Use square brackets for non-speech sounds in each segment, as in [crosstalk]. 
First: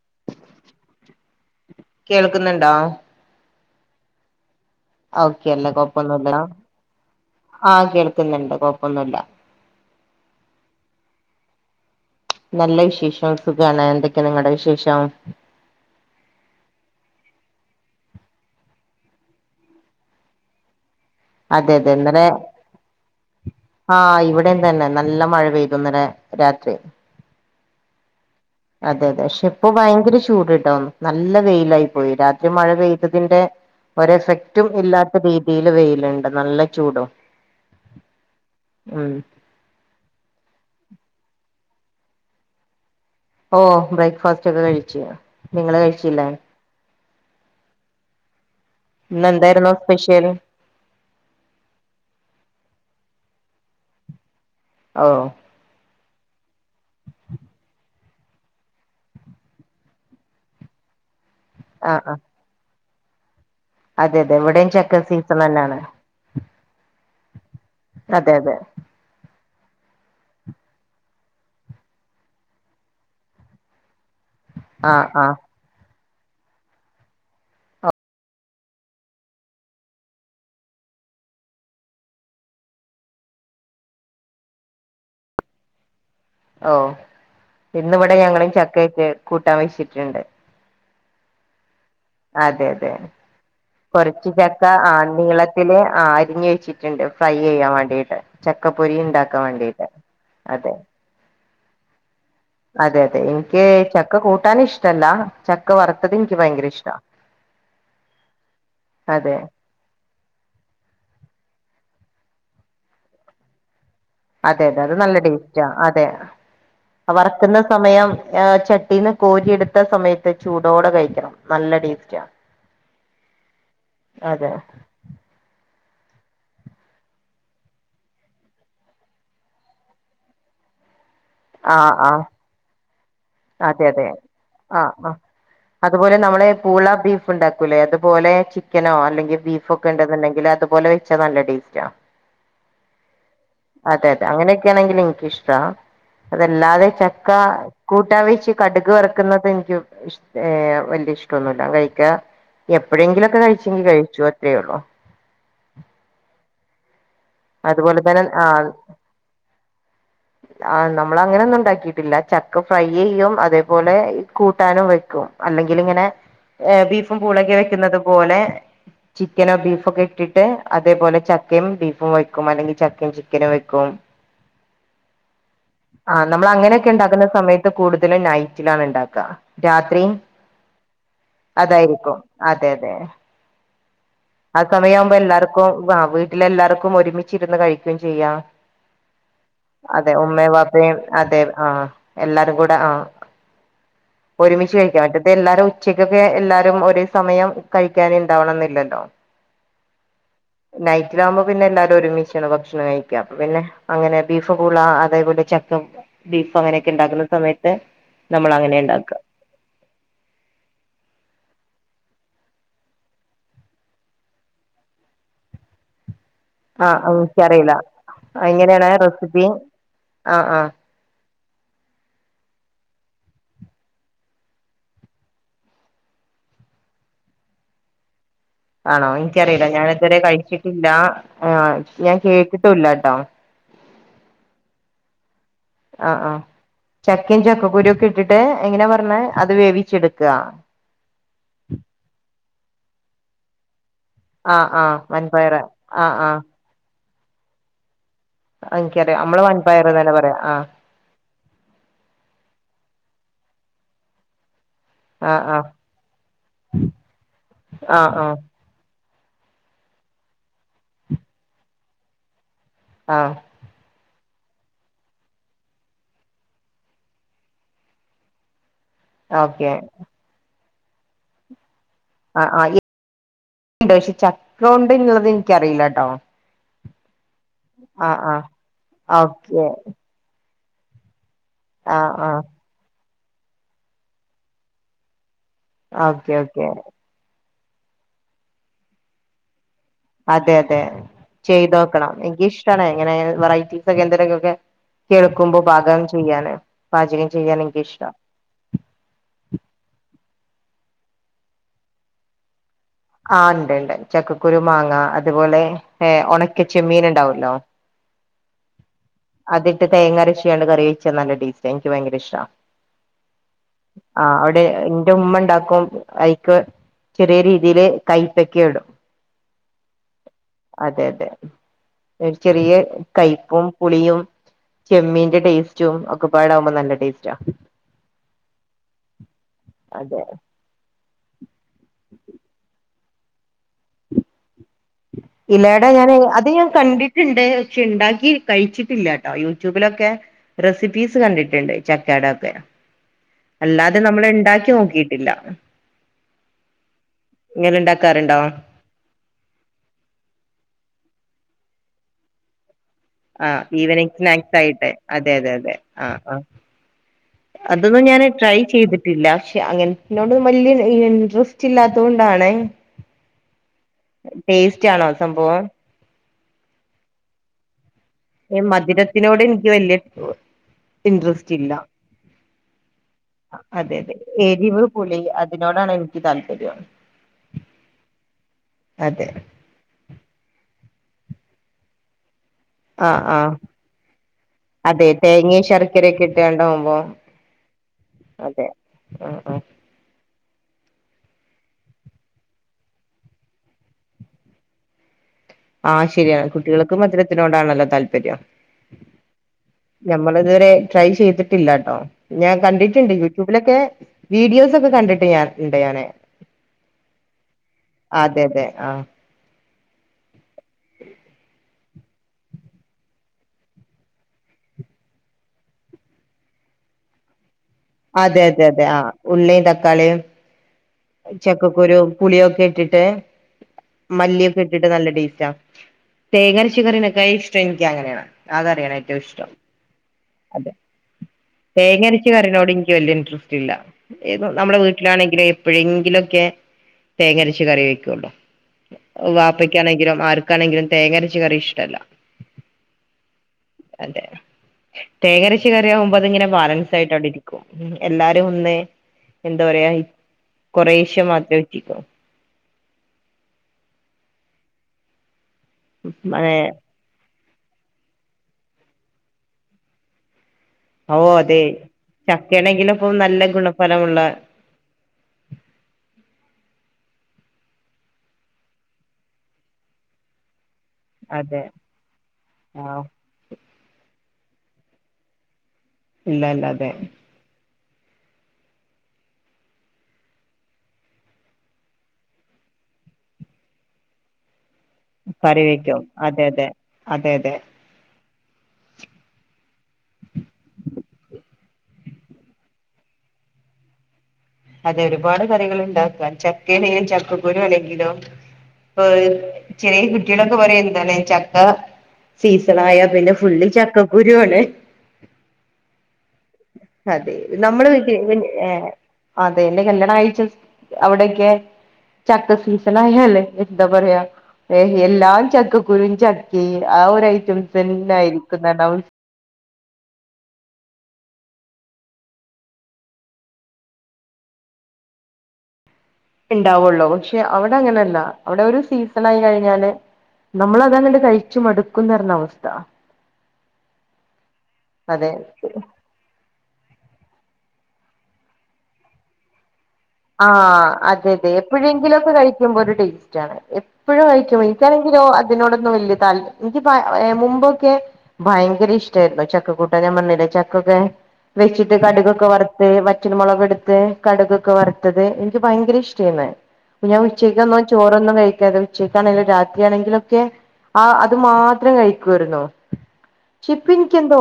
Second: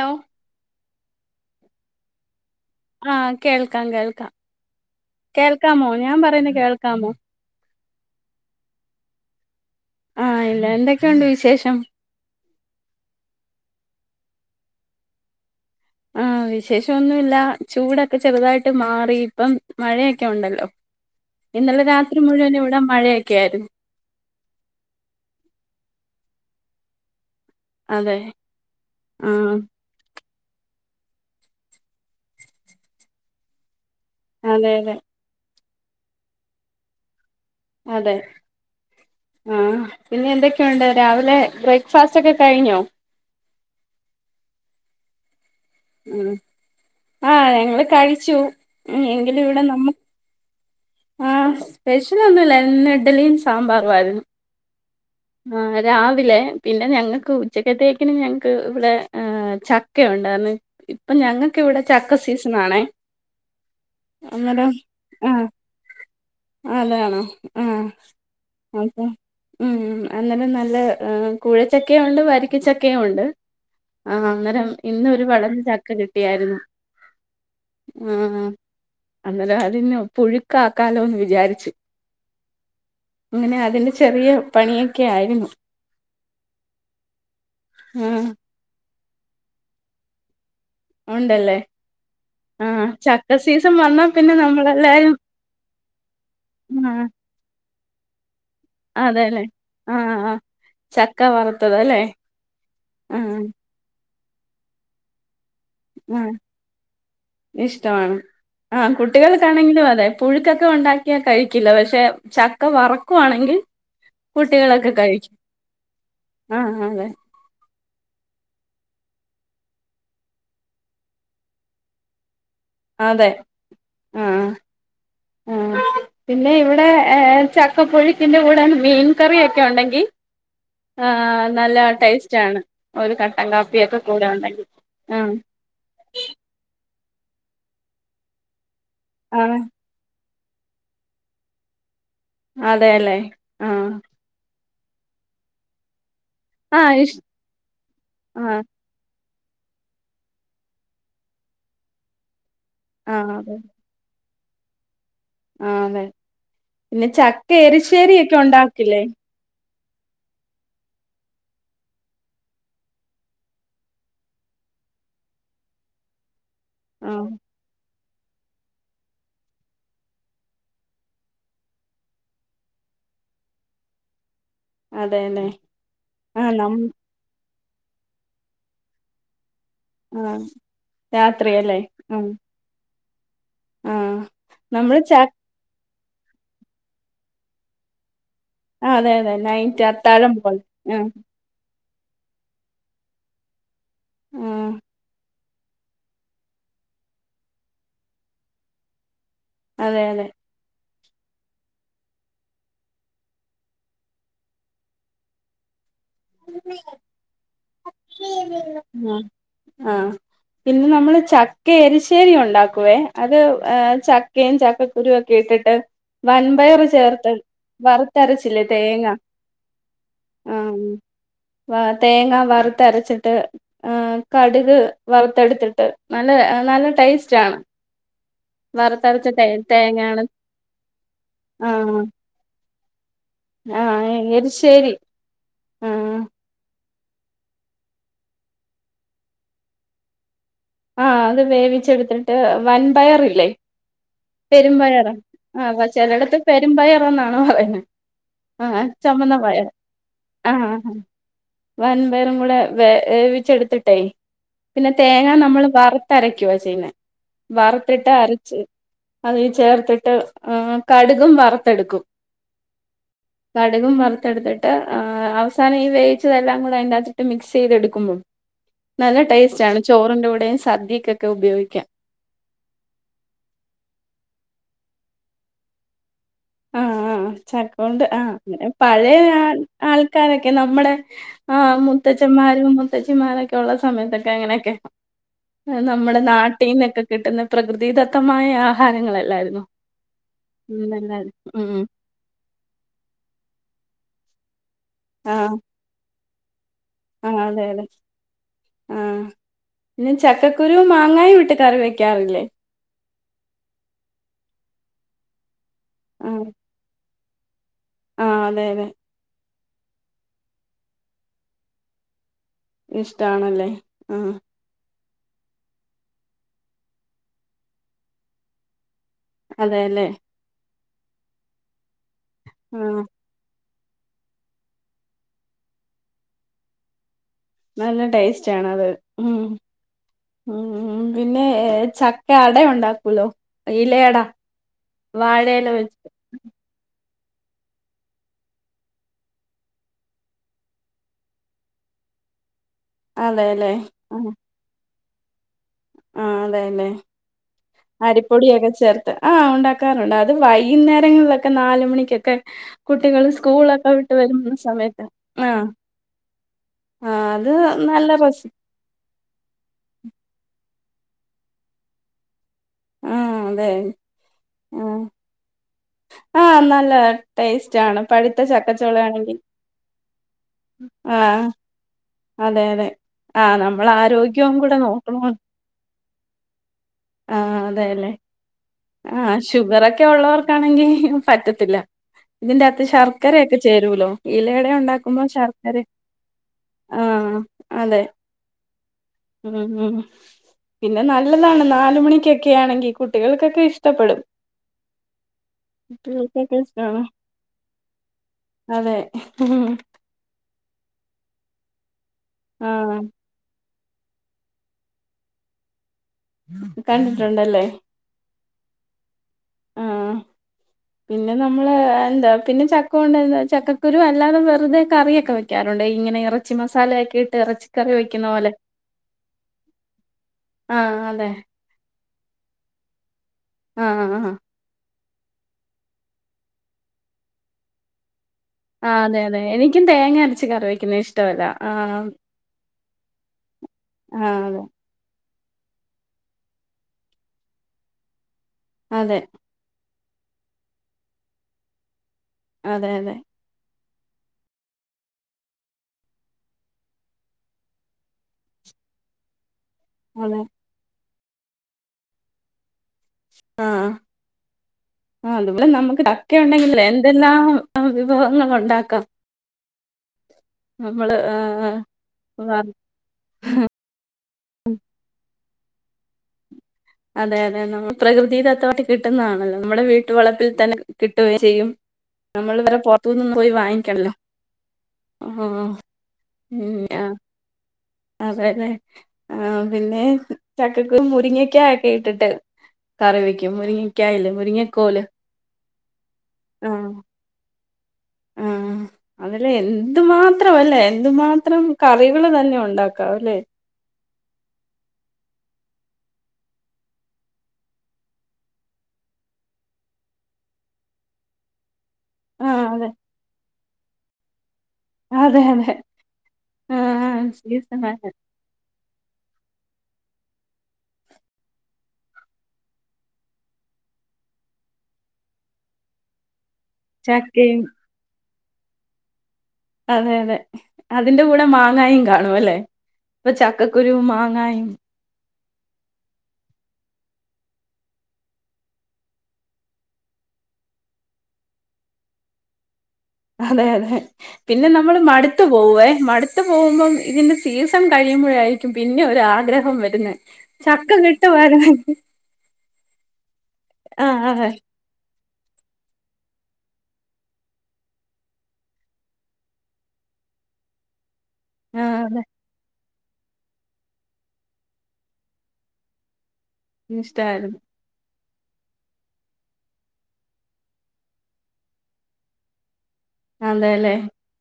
Law കേൾക്കുന്നുണ്ടോ ആ കേൾ ക്കാം കേൾക്കാം ഓക്കെയല്ലേ കേൾക്കാമോ ഞാൻ പറയുന്നേ കേൾക്കാമോ കേൾക്ക്ന്നുണ്ട് കൊഴപ്പൊന്നുല്ല ആ ഇല്ല എന്തൊക്കെയുണ്ട് വിശേഷം നല്ല വിശേഷം സുഖാണ് എന്തൊക്കെ നിങ്ങൾടെ വിശേഷം ആ വിശേഷൊന്നുല്ല ചൂടൊക്കെ ചെറുതായിട്ട് മാറി ഇപ്പം മഴയെക്കെ ഉണ്ടല്ലോ അതെ തെ രാത്രി ഇന്നലെ മുഴുവൻ ഇവിടെ മഴയൊക്കെ ആയിരുന്നു ആ ഇവിടെംതന്നെ നല്ല മഴ പെയ്തു ഇ ന്നലെ രാത്രി അതെ അതെ അതെ പക്ഷെ ആഹ് ഇപ്പൊ ഭയങ്കര ചൂട് ട്ടോ നല്ല വെയിലായി പോയി രാത്രി മഴ പെയ്തതിന്റെ- ഒരെഫക്റ്റും അതെ അതെ ഇല്ലാത്ത [unintelligible] വെയില് വെയിൽ ണ്ട് നല്ല ചൂടോ അതെ ആഹ പിന്നെ എന്തൊക്കെയുണ്ട് രാവിലെ ബ്രേക്ക് ഫാസ്റ്റ് ഒക്കെ കഴിഞ്ഞോ ഓ ബ്രേക്ഫാസ്റ്റ് ഒക്കെ കഴിച്ചു നിങ്ങള് കഴിച്ചില്ലേ? ആഹ ഞങ്ങള് കഴിച്ചു ഇന്ന് എന്തായിരുന്നു സ്പെഷ്യൽ ആഹ സ്പെഷ്യൽ ഒന്നുംല്ല ഇന്ന് ഇഡലിയും സാമ്പാറും ആയിരുന്നു ഓ ആ രാവിലെ പിന്നെ ഞങ്ങൾക്ക് ഉച്ചക്കത്തേക്കിനും ഞങ്ങൾക്ക് ഇവിടെ ചക്കയുണ്ടായിരുന്നു ഇപ്പം ഞങ്ങൾ- ഇപ്പോ ഇവിടെ ആഹ് ചക്ക ആഹ് സീസൺ ആണേ അതെ അതെ ഇവിടെയും ചെക്ക സീസൺ തന്നാണ് ആ അതാണോ ആ അതെ അതെ ആഹാ ഉം അന്നേരം നല്ല കൂഴച്ചക്കയും ഉണ്ട് വരിക്കച്ചക്കയും ഉണ്ട് ആ അങ്ങനെ ആഹ് ഇന്നൊരു ആഹ് വെളഞ്ഞ ചക്ക കിട്ടി യ്ക്കാരുന്നു ആ അന്നേരം അ അതിനെ പുഴുക്ക ആക്കാലോന്ന് വിചാരിച്ചു അങ്ങനെ അതിന്റെ ചെറിയ പണിയൊക്കെ ആയിരുന്നു ഓ ഇന്നിവിടെ ആഹ് ഞങ്ങളും ചക്കയൊക്കായായിരുന്നു കൂട്ടാൻ വെിച്ചിട്ടുണ്ട് ഉണ്ടല്ലേ അതെ ആഹ് അതെ ചക്ക സീസൺ വന്നാ കൊറച്ച് പിന്നെ ചക്ക ആ നമ്മളെല്ലാരും നീളത്തില് ആരിഞ്ഞു വെച്ചിട്ടുണ്ട് ഫ്രൈ ചെയ്യാൻ വേണ് ണ്ടീട്ട് അതെല്ലെ ആ ആ അതെ ചക്ക വറത്ത് ത്തതല്ലേ അതെ അതെ എനിക്ക് ചക്ക് ക്ക കൂട്ടാൻ ഇഷ്ടല്ല ചക്ക വറുത്തത് ആ എനിക്ക് ഭയങ്കര ഇഷ്ടാ ഇഷ്ടമാണ് ആ അതെ കുട്ടികൾക്കാണെങ്കിലും അതെ പുഴുക്കൊക്കെ ഉണ്ടാക്കിയാൽ കഴിക്കില്ല പക്ഷെ ചക്ക വറക്കുവാണെങ്കിൽ അതെ അതെ കുട്ടികളൊക്കെ അത് നല്ല കഴിക്കും ടേസ്റ്റാ അതെ ആഹ് അതെ വറ്ക്കുന്ന സമയം ആ ചട്ടീന്ന് കോരിയെടുത്ത സമയത്ത് ചൂടോടെ കഴിക്കണം നല്ല ടേസ്റ്റാ അതെ മ് അതെ മ് പിന്നെ ഇവിടെ ഏഹ് ചക്കപ്പുഴുക്കിന്റെ കൂടെ മീൻ കറിയൊക്കെ ഒണ്ടെങ്കി ആഹ് നല്ല ആഹ് ആഹ് ടേസ്റ്റ് ആണ് ഒരു കട്ടൻ അതെ കാപ്പിയൊക്കെ അതെ കൂടെ ഉണ്ടെങ്കിൽ ആഹ് ആഹ് അതുപോലെ നമ്മളെ പൂള ബീഫ് ഇണ്ടാക്കൂല്ലേ അതുപോലെ ചിക്കനോ അല്ലെങ്കി ആഹ് ബീഫൊക്കെ ഇണ്ടെന്നുണ്ടെങ്കിൽ എങ്കിൽ അതുപോലെ വെച്ചാ നല്ല ടേസ്റ്റാ അതേയല്ലേ ആഹ് അതെ [unintelligible] എനിക്കിഷ്ടാ അതല്ലാതെ ആഹ് ഇഷ് ചക്ക കൂട്ടാൻ വച്ചു ആഹ് കടുക് വറ ക്കുന്നത് എനിക്ക് ഇഷ് - ഏഹ് വലിയ ഇഷ്ടൊന്നുല്ല കഴിക്കാ ആഹ് എപ്പഴെങ്കിലൊക്കെ അതെ കഴിച്ചെങ്കി കഴിച്ചു ചെയ്യൊള്ളൂ ആഹ് അതെ പിന്നെ അതുപോലെ ചക്കയെരിശ്ശേരി തന്നെ ആഹ് ഒക്കെയൊണ്ടാക്കില്ലേ ആഹ് നമ്മള് അങ്ങനെയൊന്നും ഉണ്ടാക്കിട്ടില്ല ചക്ക ഫ്രൈ ചെയ്യും അതേപോലെ കൂട്ടാനും വെക്കും അല്ലെങ്കിൽ ഇങ്ങനെ. ഏഹ് ബീഫും ആഹ് പൂളക്കെ വെക്കുന്നതും. പോലെ ചിക്കനോ ബീഫ് ഒക്കെ ഇട്ടിട്ട് അതേപോലെ ചക്കയും ബീഫും വെ ക്കും അല്ലെങ്കിൽ ചക്കയും ചിക്കനും വെക്കും. അതെല്ലേ ആഹ് നമ്മള് അങ്ങനെയൊക്കെ ഇണ്ടാക്കുന്ന സമയം. ഇത് കൂടുതല് നൈറ്റിലാണ് ഇണ്ടാക്കാ. രാത്രിയും ആഹ് രാത്രിയല്ലേ അതായിരിക്കും ആഹ് അതെ അതെ. ആഹ് ആ നമ്മള് ച സമയാവുമ്പോ എല്ലാർക്കും ഉവ്വ ആ വീട്ടിലെല്ലാവർക്കും ഒരുമി ച്ചിരുന്ന് കഴിക്കുകയും ചെയ്യാം അതെ അതെ നൈറ്റ് അതെ അത്താഴം ഉമ്മയും പോലെ വാപ്പയും ആഹ് അതെ ആ എല്ലാരും കൂടെ ആ ആഹ് ഒരുമിച്ച് കഴിക്കാം മറ്റേ എല്ലാരും ഉച്ചക്കൊക്കെ എല്ലാരും ഒരേ സമയം കൈക്കാൻ ഇണ്ടാവണമെന്നില്ലലോ അതെ അതെ നൈറ്റിലാവുമ്പോ പിന്നെ എല്ലാരും ഒരുമി ച്ചാണ് ഭക്ഷണം കഴിക്ക പിന്നെ അങ്ങനെ ബീഫ് കൂടുള്ള അതേപോലെ ചക്ക ബീഫ് അങ്ങനെയൊക്കെ ഇണ്ടാക്കുന്ന സമയത്ത് നമ്മൾ അങ്ങനെ ആ ഉണ്ടാക്കുക ആ പിന്നെ നമ്മള് ചക്കരി ചക്കരി ഉണ്ടാക്കുവേ അത് ചക്കയും ചക്കക്കുരുയും ഒക്കെ ഇട്ടിട്ട് വൻപയർ ആഹ് ചേർത്ത് എനിക്കറിയില്ല വറുത്തരച്ചില്ലേ എങ്ങനെയാണ് തേങ്ങ റെസിപ്പി ആഹ് ആഹ് ആ തേങ്ങ വറു വരുത്തറച്ചിട്ട് കടുക് വറുത്തെടുത്തിട്ട് നല്ല നല്ല ടേസ്റ്റ് ആണ് ആണോ വറുത്തരച്ച തേ എനിക്കറിയില്ല ഞാന് ഇതുവരെ തേങ്ങയാണ് കഴിച്ചിട്ടില്ല ആ ഞാൻ കേട്ടി കേട്ടിട്ടും ഇല്ലാട്ടോ ആ എരിശ്ശേരി ശെരി ആ ആഹ് ആ ആഹ് ചക്കയും ചക്കക്കുരിക്കെ ഇട്ടിട്ട് എങ്ങനെ പറഞ്ഞെ അത് വേവിച്ചെടുക്ക വന്പയ ർ ഇല്ലേ ആഹ് ആഹ് പെരുംമ്പയറ് വൻപയറ് ആ ആഹ് ചെലടത്ത് ആഹ് പെരുംമ്പയർ ന്നാണോ പറയുന്നത് ആ എനിക്കറിയാം ചെമ്മന്ന നമ്മള് പയറ് വൻപയർ തന്നെ പറയാ ആ വൻബയറും കൂടെ വേവി വേവിച്ചെടുത്തിട്ടെ പിന്നെ തേങ്ങ ആ നമ്മൾ വറുത്തരക്കുവാ ചെയ്യുന്നേ ആ വറുത്തിട്ട് ആ അരച്ച് അത് ചേർത്തിട്ട് ആ കടുകും വറുത്തെടുക്കും ആ ആ കടുകും വറുത്ത് എടുത്തിട്ട് അവസാനം ഈ വേവിച്ചതെല്ലാം കൂടെ അതിന്റെകത്തിട്ട് മിക്സ് ചെയ്തെടുക്കുന്നു നല്ല ഓക്കെ ടേസ്റ്റ്ണ് ചോറിന്റെ കൂടെ സദ്യക്കൊക്കെ ഉപയോഗിക്കാം ആ ആ [unintelligible] ചക്ക കൊണ്ട് ഉള്ളത് എനിക്കറിയില്ലട്ടോ ആ ആ ചക്ക കൊണ്ട് ആ അങ്ങനെ പഴയ ഓക്കെ ആൾക്കാര് [inaudible] നമ്മടെ ആ മുത്തച്ഛമാരും ത്തച്ചിമാരൊക്കെ ഉള്ള സമയത്തൊക്കെ അങ്ങനെയൊക്കെ നമ്മുടെ ഓക്കെ ഓക്കെ നാട്ടിന്നൊക്കെ കിട്ടുന്ന പ്രകൃതിദത്തമായ ആഹാരങ്ങളല്ലായിരുന്നോ അതെ അതെ ഉം നല്ലത്. ഉം ചെയ്തൊക്കണം എനിക്ക് ഇഷ്ടാണ് ങ്ങനെ വെറൈറ്റീ [unintelligible] കേൾക്കുമ്പോ ഭാഗം ചെയ്യാന് പാചകം ആ ചെയ്യാൻ അതെ അതെ എനിക്കിഷ്ടാ ആ പിന്നെ ചക്ക കുരും മാങ്ങായും ഇട്ട് കറി വെക്കാറില്ലേ ആ ഇണ്ട്ണ്ട് ചക്കക്കുരു മാങ്ങ അതുപോലെ ഏ ഒണക്കച്ചമീ ന് ണ്ടാവോ ഹലോ ആ അതെ അതെ അതിട്ട് തേങ്ങരച്ചാണ്ട് കറി വെച്ചാ നല്ല ടേസ്റ്റാ എനിക്ക് ഭയങ്കര ഇഷ്ടാ ഇഷ്ടണല്ലേ ആഹ് ന്റുമ്മണ്ടാക്കും അയ്ക്ക് ചെറിയ രീതി തില് കൈപക്ക ഇടും അതേല്ലേ അതെ അതെ ഒരു ചെറിയ ആഹ് കയ്പ്പും പുളിയും ചെമ്മീന്റെ ടേസ്റ്റും ഒക്കെപാടാകുമ്പം നല്ല ടേസ്റ്റ് നല്ല ടേസ്റ്റാണത് ഉം അതെ ഊം പിന്നെ ഏ ച അട ഉണ്ടാക്കൂലോ ഇലേട ഇലേട ഞാന്‌ അത് ഞാൻ കണ്ടി ട്ട്ണ്ട് പക്ഷെ ഇണ്ടാക്കി കഴിച്ചിട്ടില്ല കെട്ടോ യൂട്യൂബിലൊക്കെ റെസിപ്പീസ് കണ്ടിട്ട്ണ്ട് ചക്കേടൊക്കെ അതെല്ലേ അല്ലാതെ നമ്മള് ണ്ടാക്കി നോക്കിട്ട് ഇല്ല ആ അതേലെ ഉണ്ടാക്കാറുണ്ടോ അരിപ്പൊടിയൊക്കെ ചേർത്ത് ആ ഒണ്ടാക്കാറുണ്ട് അത് വൈകുന്നേരങ്ങളിലൊക്കെ നാല് മണിക്കൊക്കെ കുട്ടികള് ആ സ്കൂളൊക്കെ വിട്ട് ഈവനിങ് വരുന്ന സ്നാക്സ് ആയിട്ടെ സമയത്ത് അതെ അതെ ആഹ് അതെ ആ ആ ആഹ് അത് അതൊന്നും നല്ല ഞാന്‌ റെസി ട്രൈ ചെയ്തിട്ടില്ല പക്ഷെ അങ്ങനത്തിനോടും വല്യ ഇൻട്രസ്റ്റ് ഇല്ലാത്തത് കൊണ്ടാണേ ആഹ് അതെ ടേസ്റ്റ് ആഹ് ആണോ സംഭവം ആഹ് നല്ല ടേസ്റ്റ് ആണ് പഴുത്ത ഈ ചക്കച്ചൊളാണെങ്കി മധുരത്തിനോട് എനിക്ക് വലിയ ആ ഇൻട്രസ്റ്റ് ഇല്ല അതെ അതെ ആ നമ്മളെ അതെ അതെ ആരോഗ്യവും കൂടെ എരിവ് പുളി നോക്കണോ അതിനോടാണ് എനിക്ക് താല്പര്യം ആ അതേലെ ആ അതെ ഷുഗറൊക്കെ ഒള്ളവർക്ക് പറ്റത്തില്ല ഇതിറ്റാത്ത് ആഹ് ആഹ് ശർക്കരയൊക്കെ ചേരൂലോ ഇലയുടെ അതെ ഉണ്ടാക്കുമ്പോ തേങ്ങയും ശർക്കര ശർക്കരയൊക്കെ ഇട്ടാണ്ടാവുമ്പോ ആ അതെ അതെ ആഹ് ആഹ് ഊം പിന്നെ ന നല്ലതാണ് നാലുമണിക്കൊക്കെയാണെങ്കി കുട്ടികൾക്കൊക്കെ ഇഷ്ട്ടപ്പെടും ആ ശരിയാണ് കുട്ടികൾക്ക് മധുരത്തിനോടാണല്ലോ താല്പര്യം അതെ നമ്മളിതുവരെ ട്രൈ ചെയ്തിട്ടില്ലാട്ടോ ഞാൻ ആഹ് കണ്ടിട്ടുണ്ട് യൂട്യൂബിലൊക്കെ വീഡിയോസ് ഒക്കെ കണ്ടിട്ട് ഞാൻ ഇണ്ട് ഞാന്‌ കണ്ടിട്ടുണ്ടല്ലേ അതെ അതെ ആ ആ പിന്നെ നമ്മളേ എന്താ പിന്നെ ചക്ക കൊണ്ട് എന്താ ചക്കക്കുരു അല്ലാതെ വെറുതെ കറിയൊക്കെ വെക്കാറുണ്ട് ഇങ്ങനെ ഇറച്ചി മസാലയൊക്കെ ഇട്ട് ഇറച്ചി അതെ അതെ അതെ ആ ഉള്ളി തക്കാളി ആഹ് അതെ ചക്കക്കുരു പുളിയൊക്കെ ഇട്ടിട്ട് ആഹ് ആഹ് മല്ലിയൊക്കെ ഇട്ടിട്ട് നല്ല ടെസ്റ്റ തേങ്ങരച്ച കറിനേക്കാ ഇഷ്ടം എനിക്ക് അങ്ങനെയാണ് ആ അതറിയണം അതെ ഏറ്റവും അതെ ഇഷ്ടം എനിക്കും തേങ്ങ അരച്ച് കറിവെക്കുന്നത് ഇഷ്ടവല്ല തേങ്ങഅരച്ച കറിനോട് എനിക്ക് വലിയ ഇൻട്രസ്റ്റ് ഇല്ല ആഹ് നമ്മളെ വീട്ടില് ആണെങ്കിൽ എപ്പോഴെങ്കിലും ഒക്കെ തേങ്ങരച്ച് കറി വെക്യുല്ലോ അതെ വാപ്പക്ക്യാണങ്കിലും ആർക്കാനെങ്കിലും തേങ്ങരച്ച് കറി ഇഷ്ടല്ല അതെ അതെ അതെ തേങ്ങരച്ച കറിയാവു അതിങ്ങനെ ബാലൻസ് ആയിട്ട് അവിടെ ഇരിക്കും എല്ലാരും ഒന്ന് എന്ത്‌ പറയാ അതെ കൊറെ ക്ഷേ മാത്ര വച്ചിക്കു ആഹ് അത് മ നമുക്ക് ചക്ക മഴേ ഉണ്ടെങ്കില് എന്തെല്ലാം ആ വിഭവങ്ങൾ ഉണ്ടാക്കാം നമ്മള് ഓ അതെ ആഹ് ചക്കണെങ്കില്പ്പം നല്ല ഗുണഫലമുള്ള അതെ അതെ നമ്മൾ പ്രകൃതിദത്തമായിട്ട് കിട്ടുന്നണല്ലോ നമ്മുടെ വീട്ടുവളപ്പിൽ തന്നെ കിട്ടുകയും അതെ ചെയ്യും നമ്മൾ വേറെ ആഹ് പുറത്ത് നിന്ന് പോയി വാങ്ങിക്കണ്ടല്ലോ ആഹ് ഇല്ല ഇല്ല അതെ അതെ അതെ ആ പിന്നെ ചക്കക്കുരു മുരിങ്ങക്കായ ഒക്കെ ഇട്ടിട്ട് കറി വെക്കും മുരിങ്ങക്കായല്ലെ മുരിങ്ങ മ് പറയ് [unintelligible] അതെ ആഹ് അത് ആഹ് അതില് എന്തുമാത്രം അല്ലെ എന്തുമാത്രം കറികള് തന്നെ ഉണ്ടാക്കാവല്ലെ അതെ ഒരുപാട് കറികൾ ഉണ്ടാക്കാ ചക്കല്ലങ്കിൽ ചക്കക്കുരു അല്ലെങ്കിലോ ഇപ്പൊ ചെറിയ കുട്ടികളൊക്കെ പറയല്ല്യെ എന്താണ് ചക്ക ആഹ് അതെ സീസണയാ പിന്നെ ഫുള്ളി ചക്കക്കുരു അല്ലെ അതെ അതെ അതെ നമ്മള് ആഹ് [unintelligible] ഏഹ് അതെ എന്റെ കല്യാണം കഴിച്ച അവിടെക്കെ ചക്ക സീസൺ ആയാല്ലെ എന്താ പറയാ ഏ എല്ലാം ചക്കക്കുരും ച ആ ഒരു ചക്കയും ഐറ്റംസ് തന്നായിരിക്കും ക്ക് ന്താ [unintelligible] അതെ അതെ അതിന്റെ കൂടെ മാങ്ങായും കാണുംല്ലേ ഇപ്പൊ ചക്കക്കുരുവും മാങ്ങായും ണ്ടാവുള്ളൂ പക്ഷെ അവിടെ അങ്ങനല്ല അവിടെരു സീസൺ ആയി കഴിഞ്ഞാല് നമ്മള അതങ്ങട്ട് കഴിച്ചു മടുക്കുന്നറഞ്ഞ അവസ്ഥ അതെ അതെ പിന്നെ നമ്മള് അതെ മടുത്തു പോവേ മടുത്ത് മ്പോ ഇതിന്റെ സീസൺ കഴിയുമ്പോഴായിരിക്കും പിന്നെ ഒരു ആഗ്രഹം വ ആ അതെ അതെ എപ്പോഴെങ്കിലും ഒക്കെ കഴിക്കുമ്പോ ഒരു ടേസ്റ്റ് ആണ് ആഹ് എപ്പോഴും അതെ കഴിക്കുമ്പോ എനിക്കാണെങ്കിലോ അതിനോടൊന്നും വലിയ താല്പര്യം ഇല്ല എനിക്ക് മുമ്പൊക്കെ ഭയങ്കര ഇഷ്ടായിരുന്നു ചക്കക്കൂട്ട ഞാൻ പറഞ്ഞില്ലെ ചക്കൊക്കെ വെച്ചിട്ട് ആഹ് അതെ കടുകൊക്കെ വരുത്തി ത് വറ്റൽ മുളക് എടുത്ത് കട്കൊക്ക വറ ത് ത് എനിക്ക് ഭയങ്കര ഇഷ്ടമാരന്ന്നു ഞാൻ ഉച്ചക്ക് ഇഷ്ടായിരുന്നു വന്ന് ചോ അതൊന്നും കഴിക്കാതെ ഉച്ചക്കാണെങ്കിലും രാത്രി ആണെങ്കിലുക്കെ ആ അത് മാത്രം കഴിക്കുവാരുന്നു ഇപ്പോ അതെല്ലേ എനിക് എന്തോ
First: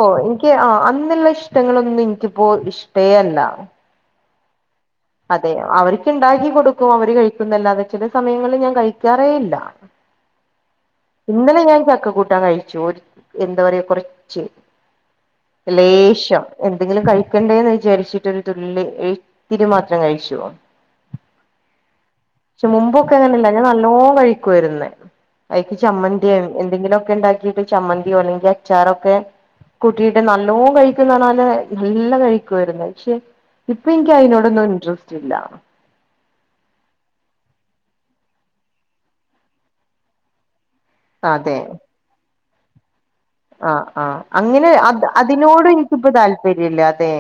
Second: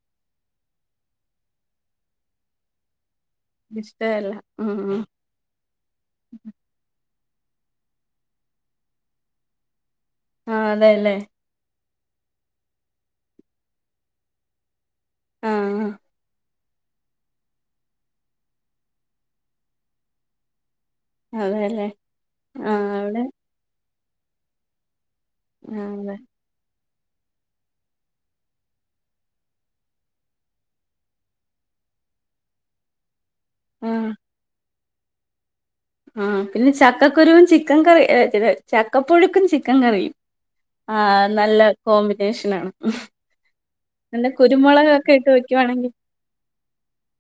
ആ അന്നുള്ള ഇഷ്ടങ്ങളൊന്നും എനിക് ഇപ്പോ ഇഷ്ട്ടേ അല്ല ഇഷ്ടേ അല്ല അതെ അവര്ക്ക് ഉണ്ടാക്കി കൊടുക്കും അവര് കഴിയ് ന്നല്ലാതെ ചില സമയങ്ങളിൽ ഞാൻ കഴിക്കാറേ ഇല്ല ആ ഇന്നലെ ഞാൻചക്ക തിന്നു കൂട്ടാം കഴിച്ചു ഒര് എന്താ പറയാ കുറച്ച് ആഹ് ലേശം എന്തെങ്കിലും കഴിക്കണ്ടേന്ന് വിചാരിച്ചിട്ടൊരു തുള്ളി ഇത്തിരി മാത്രം കഴിച്ചു അതെലെ ക്ഷെ മുമ്പൊക്കെ അങ്ങനെല്ല ഞാന നോ കഴിക്കാരുന്നേ അയ്ക്ക് ആഹ് ചമ്മന്തി എന്തെങ്കിലുംഒക് ക്കണ്ടാക്കിട്ട് ചമ്മന്തി [unintelligible] അല്ലെങ്കി അച്ചാറൊക്കെ കുട്ടീട്ട് നല്ലോം കഴിക്കുന്നറഞ്ഞാല് നല്ല കഴിക്കുവാര്ന്ന് ക്ഷെ ഇപ്പൊ ഇനിക്ക് അയ്നോടൊന്നും ഇൻട്രസ് ചില്ലാ ആ പിന്നെ ചക്കക്കുരുവും ചിക്കൻ കറി എ ച്ചരി ചക്കപ്പുഴുക്കും ചിക്കൻ കറിയും ആ നല്ല കോമ്പിനേഷ് ന്നാണ് ആ ആ അങ്ങനെ അ അതിനോട് വെക്കുവാണെങ്കിൽ എനിക്കിപ്പ താല്പര്യല്ലാതെ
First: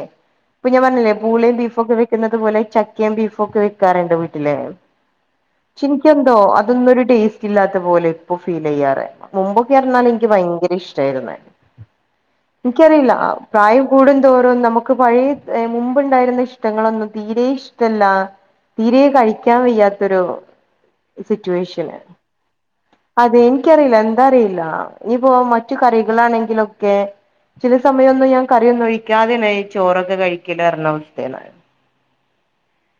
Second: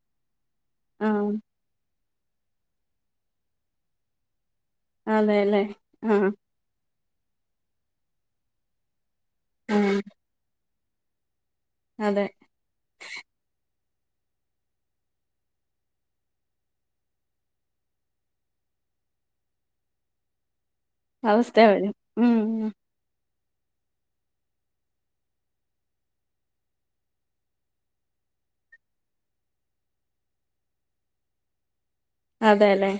ഇപ്പൊ ഞാൻ പറഞ്ഞിലെ ആഹ് പൂളയും ബീഫും ഒക്കെ വെ ക്കുന്നത് പോലെ ചക്കേം ബീഫും ഒക്കെ വൊക്കാറിണ്ട് വീ ല്ലേ അതെല്ലേ ആഹ് ചിൻക്കെന്തോ അതൊന്നൊരു ടേസ്റ്റ്ല്ലാത്ത പോലെ ഇപ്പോ ഫീലിയ്യാറ് ആഹ് മുമ്പൊക്കെയാർന്നാല് എനിക്ക് ഭയങ്കര ഇഷ് ചേരുന്നെ അതെ എനിക്കറിയില്ല പ്രായം കൂടുന്തോറും നമുക്ക് പഴയ മുമ്പുണ്ടായിരുന്ന ഇഷ്ടങ്ങളൊന്നും തീരെ ഇഷ്ടല്ല തീരെ കഴിക്കാൻ വയ്യാത്തൊരു അവസ്ഥ വരും സിറ്റുവേഷന് ഉം അതെ എനിക്കറിയില്ല എന്താ അറിയില്ല ഇനി പ്പോ മറ്റ് കറികളാണെങ്കിലൊക്കെ ചില സമയൊന്നും ഞാൻ കറിയൊന്നും ഒഴിക്കാതെനെ നെയ് ചോറൊക്കെ കഴിക്കിയില്ലാർന്ന അവസ്ഥയെനു അതെല്ലെ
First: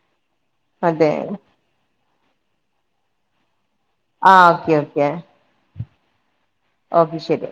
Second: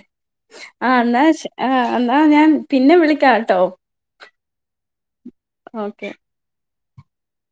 ആ അതെ എന്നാ ശാ ആ എന്നാ ഞാൻ പിന്നെ വിളിക്കാ ട്ടോ ആഹ് ഓക്കെ ഓക്കെ ഓക്കേ ഓക്കെ ശരി